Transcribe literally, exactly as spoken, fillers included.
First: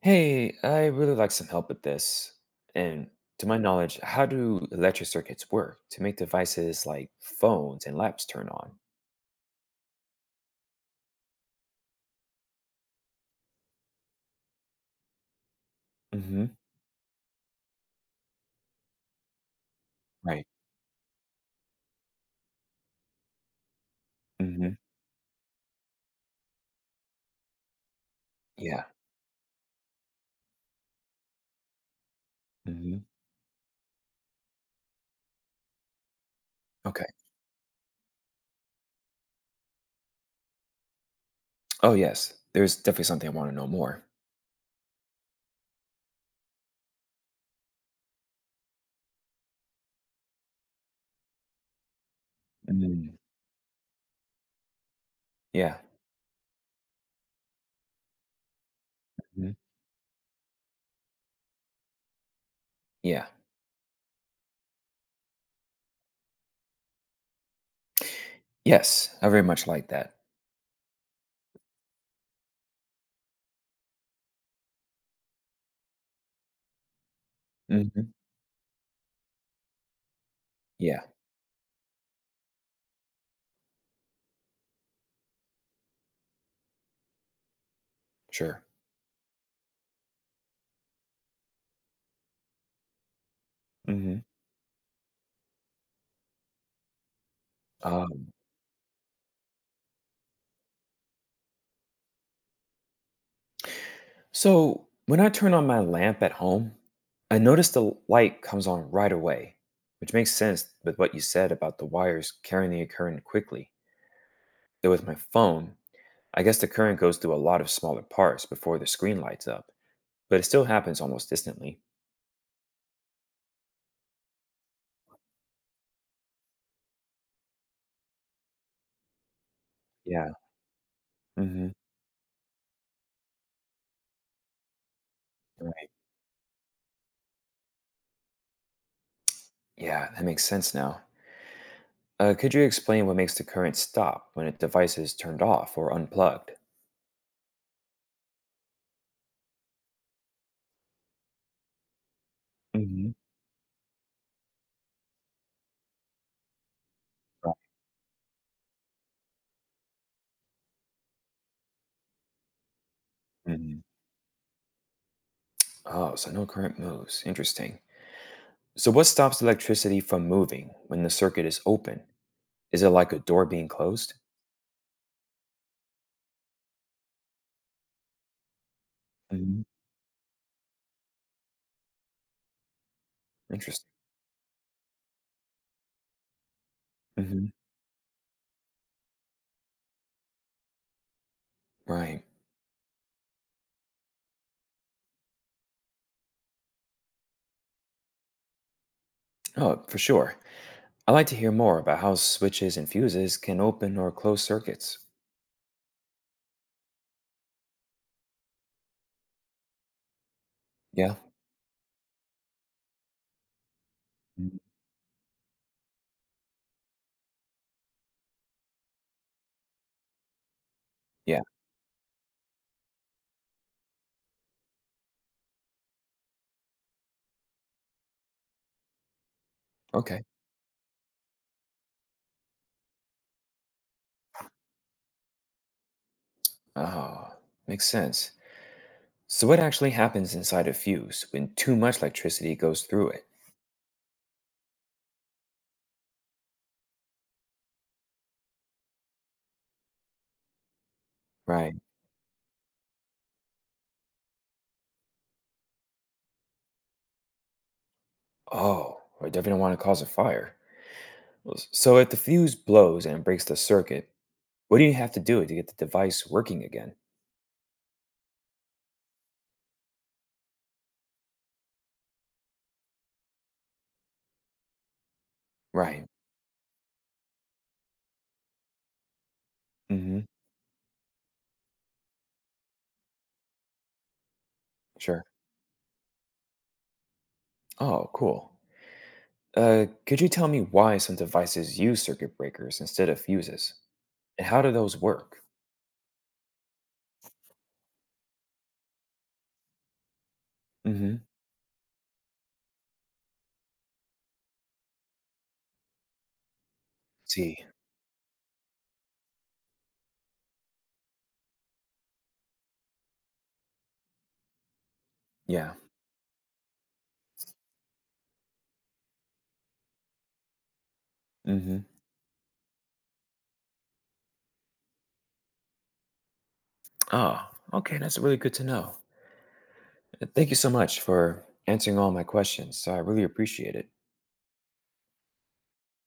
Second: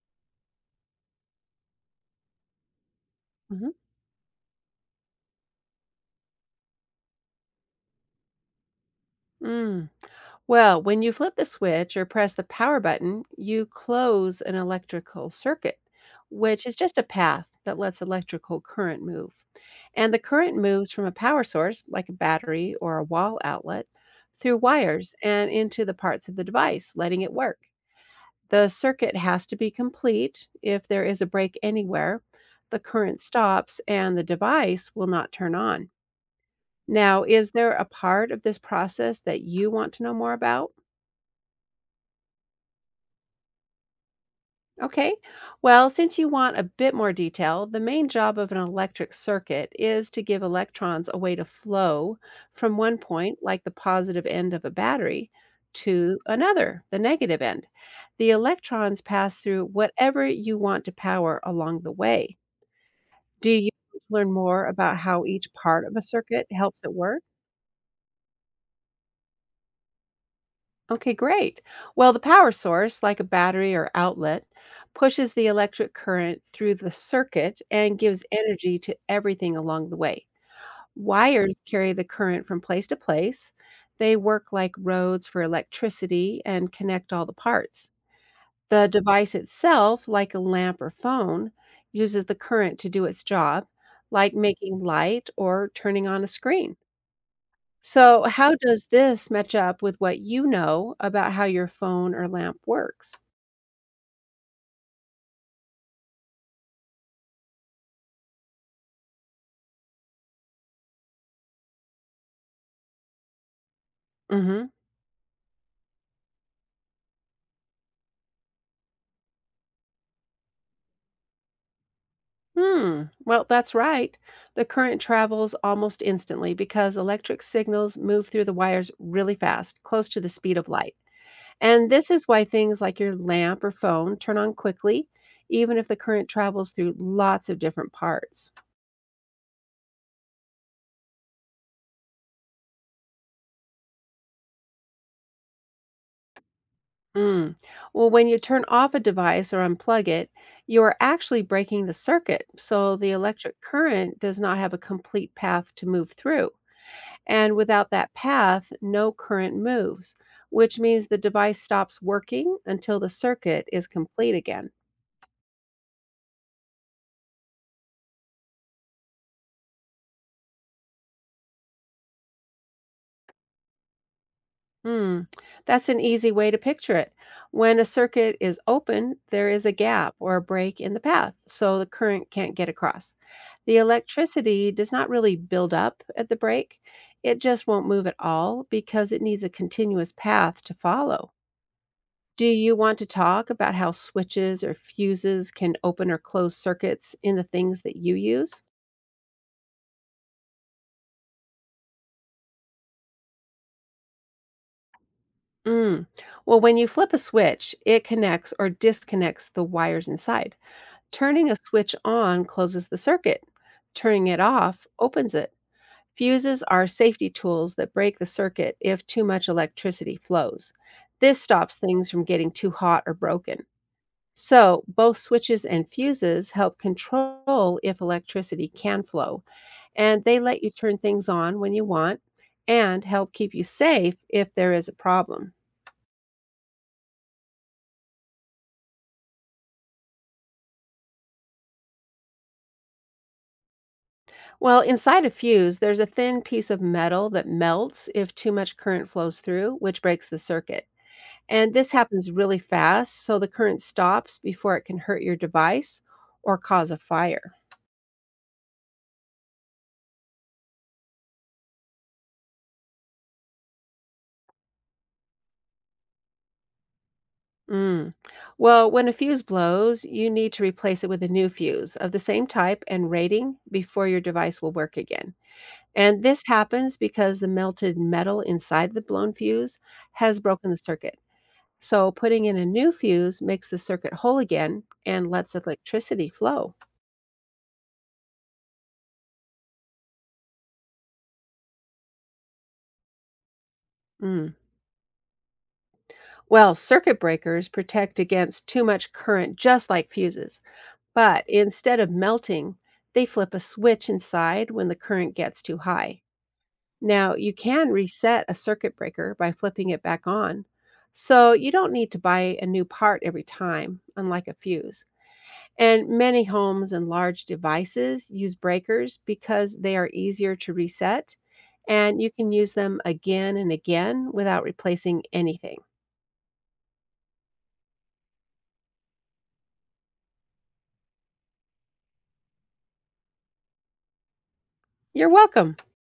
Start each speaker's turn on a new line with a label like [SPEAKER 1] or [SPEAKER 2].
[SPEAKER 1] Hey, I really like some help with this. And to my
[SPEAKER 2] Mhm.
[SPEAKER 1] knowledge, how do electric circuits work to make devices like phones and laps turn on?
[SPEAKER 2] Mm. Well, when you flip the switch or press the power button, you close an electrical circuit,
[SPEAKER 1] Hmm.
[SPEAKER 2] which is just a path that lets electrical current move. And the
[SPEAKER 1] Right.
[SPEAKER 2] current moves from a power source, like a battery or a wall outlet, through
[SPEAKER 1] Hmm.
[SPEAKER 2] wires and into the parts of the device, letting it work. The
[SPEAKER 1] Yeah.
[SPEAKER 2] circuit has to be complete. If there is a break anywhere, the
[SPEAKER 1] Hmm.
[SPEAKER 2] current stops and the device will not turn on.
[SPEAKER 1] Okay.
[SPEAKER 2] Now, is there a part of this process that you want to know more about?
[SPEAKER 1] Oh, yes. There's definitely something I want to know more.
[SPEAKER 2] Okay, well, since you want a bit more detail, the main job of an electric circuit is to give electrons a way to flow from one
[SPEAKER 1] Mm.
[SPEAKER 2] point, like the positive end of a battery,
[SPEAKER 1] Yeah.
[SPEAKER 2] to another, the negative end. The electrons pass
[SPEAKER 1] Hmm.
[SPEAKER 2] through whatever you want to power along the way.
[SPEAKER 1] Yeah.
[SPEAKER 2] Do you want to learn more about how each part of a circuit helps it work?
[SPEAKER 1] Yes. I very much like that.
[SPEAKER 2] Okay, great. Well, the power source, like a battery or outlet, pushes the electric current through the circuit and
[SPEAKER 1] Hmm.
[SPEAKER 2] gives energy to everything along the way.
[SPEAKER 1] Yeah.
[SPEAKER 2] Wires carry the current from place to place. They work like roads for electricity and connect all the parts.
[SPEAKER 1] Sure.
[SPEAKER 2] The device itself, like a lamp or phone, uses the current to do its job,
[SPEAKER 1] Hmm.
[SPEAKER 2] like making light or turning on a screen. So,
[SPEAKER 1] Um,
[SPEAKER 2] how does this match up with what you know about how your phone or lamp works?
[SPEAKER 1] So, when I turn on my lamp at home, I notice the light comes on right away, which makes sense with what you said about the wires carrying the current quickly.
[SPEAKER 2] Mhm.
[SPEAKER 1] Though with my phone, I guess the current goes through a lot of smaller parts before the screen lights up, but it still happens almost instantly.
[SPEAKER 2] Hmm. Well, that's right. The current travels almost instantly because electric signals move through the wires really fast, close to the
[SPEAKER 1] Yeah.
[SPEAKER 2] speed of light.
[SPEAKER 1] Hmm.
[SPEAKER 2] And this is why things like your lamp or phone turn on quickly, even if
[SPEAKER 1] Right.
[SPEAKER 2] the current travels through lots of different parts.
[SPEAKER 1] Yeah, that makes sense now. Uh, could you explain what makes the current stop when a device is turned off or unplugged?
[SPEAKER 2] Mm. Well, when you turn off a device or unplug it, you are actually breaking the circuit. So
[SPEAKER 1] Hmm.
[SPEAKER 2] the electric current does not have a complete path to move through.
[SPEAKER 1] Right.
[SPEAKER 2] And without that path, no current moves, which means the device stops working until the circuit
[SPEAKER 1] Hmm.
[SPEAKER 2] is complete again.
[SPEAKER 1] Oh, so no current moves. Interesting. So, what stops electricity from moving when the circuit is open? Is it like a door being closed?
[SPEAKER 2] Mm, that's an easy way to picture it. When a circuit is open, there
[SPEAKER 1] Hmm.
[SPEAKER 2] is a gap or a break in the path, so the current can't get across. The
[SPEAKER 1] Interesting.
[SPEAKER 2] electricity does not really build up at the break, it
[SPEAKER 1] Hmm.
[SPEAKER 2] just won't move at all because it needs a continuous path to follow.
[SPEAKER 1] Right.
[SPEAKER 2] Do you want to talk about how switches or fuses can open or close circuits in the things that you use?
[SPEAKER 1] Oh, for sure. I'd like to hear more about how switches and fuses can open or close circuits.
[SPEAKER 2] Mm. Well, when you flip a switch, it connects or disconnects the wires inside.
[SPEAKER 1] Yeah.
[SPEAKER 2] Turning a switch on closes the circuit. Turning it
[SPEAKER 1] Mhm.
[SPEAKER 2] off opens it. Fuses are safety tools that break the circuit if too much electricity flows. This
[SPEAKER 1] Yeah.
[SPEAKER 2] stops things from getting too hot or broken. So, both switches and fuses help control if electricity can flow, and
[SPEAKER 1] Okay.
[SPEAKER 2] they let you turn things on when you want and help keep you safe if there is a problem.
[SPEAKER 1] Oh, makes sense. So, what actually happens inside a fuse when too much electricity goes through it?
[SPEAKER 2] Well, inside a fuse, there's a thin piece of metal that melts if too much current flows through, which breaks the circuit. And
[SPEAKER 1] Right.
[SPEAKER 2] this happens really fast, so the current stops before it can hurt your device or cause a fire.
[SPEAKER 1] Oh, I definitely don't want to cause a fire. Well, s- So, if the fuse blows and breaks the circuit, what do you have to do to get the device working again?
[SPEAKER 2] Mm. Well, when a fuse blows, you need to replace it with a new fuse of the same type and rating before your device will work again.
[SPEAKER 1] Right.
[SPEAKER 2] And this happens because the melted metal inside the blown fuse
[SPEAKER 1] Hmm.
[SPEAKER 2] has broken the circuit. So putting in a new fuse makes the circuit whole again
[SPEAKER 1] Sure.
[SPEAKER 2] and lets electricity flow.
[SPEAKER 1] Oh, cool. Uh, could you tell me why some devices use circuit breakers instead of fuses? And
[SPEAKER 2] Mm.
[SPEAKER 1] how do those work?
[SPEAKER 2] Well, circuit breakers protect against too much current just like fuses,
[SPEAKER 1] Mm-hmm.
[SPEAKER 2] but instead of melting, they flip a switch inside when the current gets too high. Now, you
[SPEAKER 1] See.
[SPEAKER 2] can reset a circuit breaker by flipping it back on, so you don't need to buy a new part every time, unlike a fuse.
[SPEAKER 1] Yeah.
[SPEAKER 2] And many homes and large devices use breakers because they are easier to reset
[SPEAKER 1] Mm-hmm.
[SPEAKER 2] and you can use them again and again without replacing anything.
[SPEAKER 1] Oh, okay. That's really good to know. Uh, Thank you so much for answering all my questions. So I really appreciate it.
[SPEAKER 2] You're welcome.